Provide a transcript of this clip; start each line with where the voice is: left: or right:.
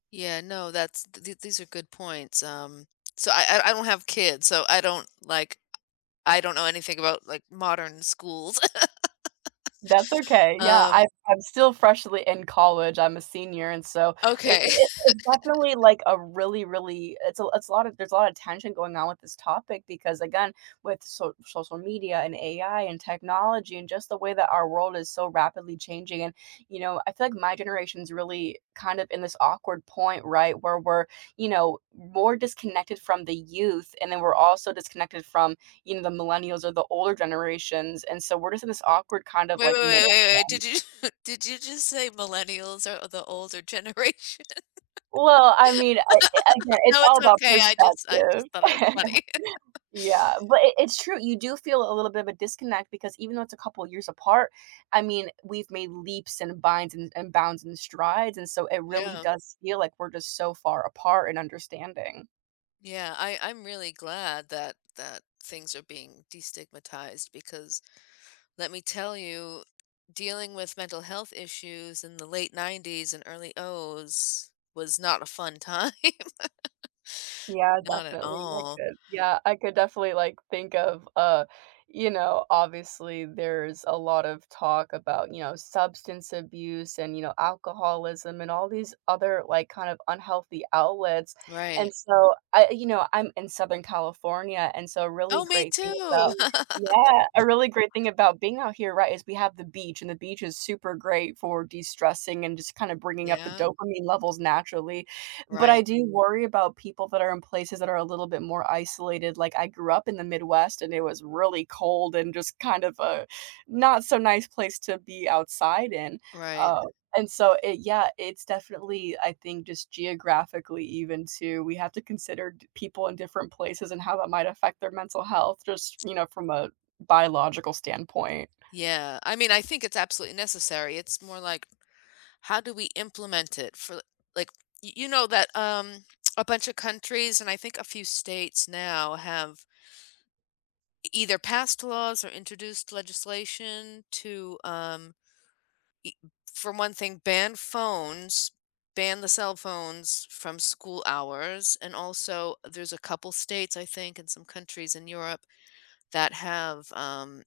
left: Yeah, no, that's, th these are good points, um, so, I I I don't have kids, so, I don't, like, I I don't know anything about, like, modern schools.
right: That's okay, yeah,
left: Um
right: I I'm still freshly in college, I'm a senior, and so, it
left: Okay.
right: it it's definitely, like, a really, really it's a it's a lotta there's a lotta tension going on with this topic because, again, with socia social media and AI and technology and just the way that our world is so rapidly changing and, you know, I feel like my generation's really kind of in this awkward point, right, where we're, you know, m more disconnected from the youth, and then we're also disconnected from, you know, the millennials or the older generations, and so, we're just in this awkward kind of,
left: Wait wait
right: like,
left: wait
right: middle
left: wait wait,
right: ground.
left: did you did you just say millennials are the older generation?
right: Well, I mean, I again, it's
left: No,
right: all
left: it's
right: about
left: okay, I just I
right: perspective.
left: just thought it was funny.
right: Yeah, but it it's true, you do feel a little bit of a disconnect because even though it's a couple of years apart, I mean, we've made leaps and binds and and bounds and strides, and so, it really
left: Yeah.
right: does feel like we're just so far apart in understanding.
left: Yeah, I I'm really glad that that things are being destigmatized because, let me tell you, dealing with mental health issues in the late 90s and early 00s was not a fun time.
right: Yeah,
left: Not at
right: definitely, I
left: all.
right: could. Yeah, I could definitely, like, think of, uh, you know, obviously there's a lot of talk about, you know, substance abuse, and, you know, alcoholism, and all these other, like, kind of unhealthy outlets.
left: Right.
right: And so, I, you know, I'm in Southern California, and so, a really
left: Oh, me
right: great thing
left: too!
right: about yeah, a really great thing about being out here, right, is we have the beach, and the beach is super great for destressing and just kinda bringing up the
left: Yep.
right: dopamine levels naturally. But I
left: Right.
right: do worry about people that are in places that are a little bit more isolated, like, I grew up in the Midwest and it was really cold and just kind of a not so nice place to be outside in.
left: Right.
right: Uh, and so it yeah, it's definitely, I think just geographically even too, we have to consider to people in different places and how that might affect their mental health, just, you know, from a biological standpoint.
left: Yeah, I mean, I think it's absolutely necessary it's more like, how do we implement it for l like, y you know that, um, a bunch of countries and I think a few states now have e either passed laws or introduced legislation to, um Y for one thing, ban phones, ban the cell phones f from school hours, and also there's a couple states, I think, and some countries in Europe that have, um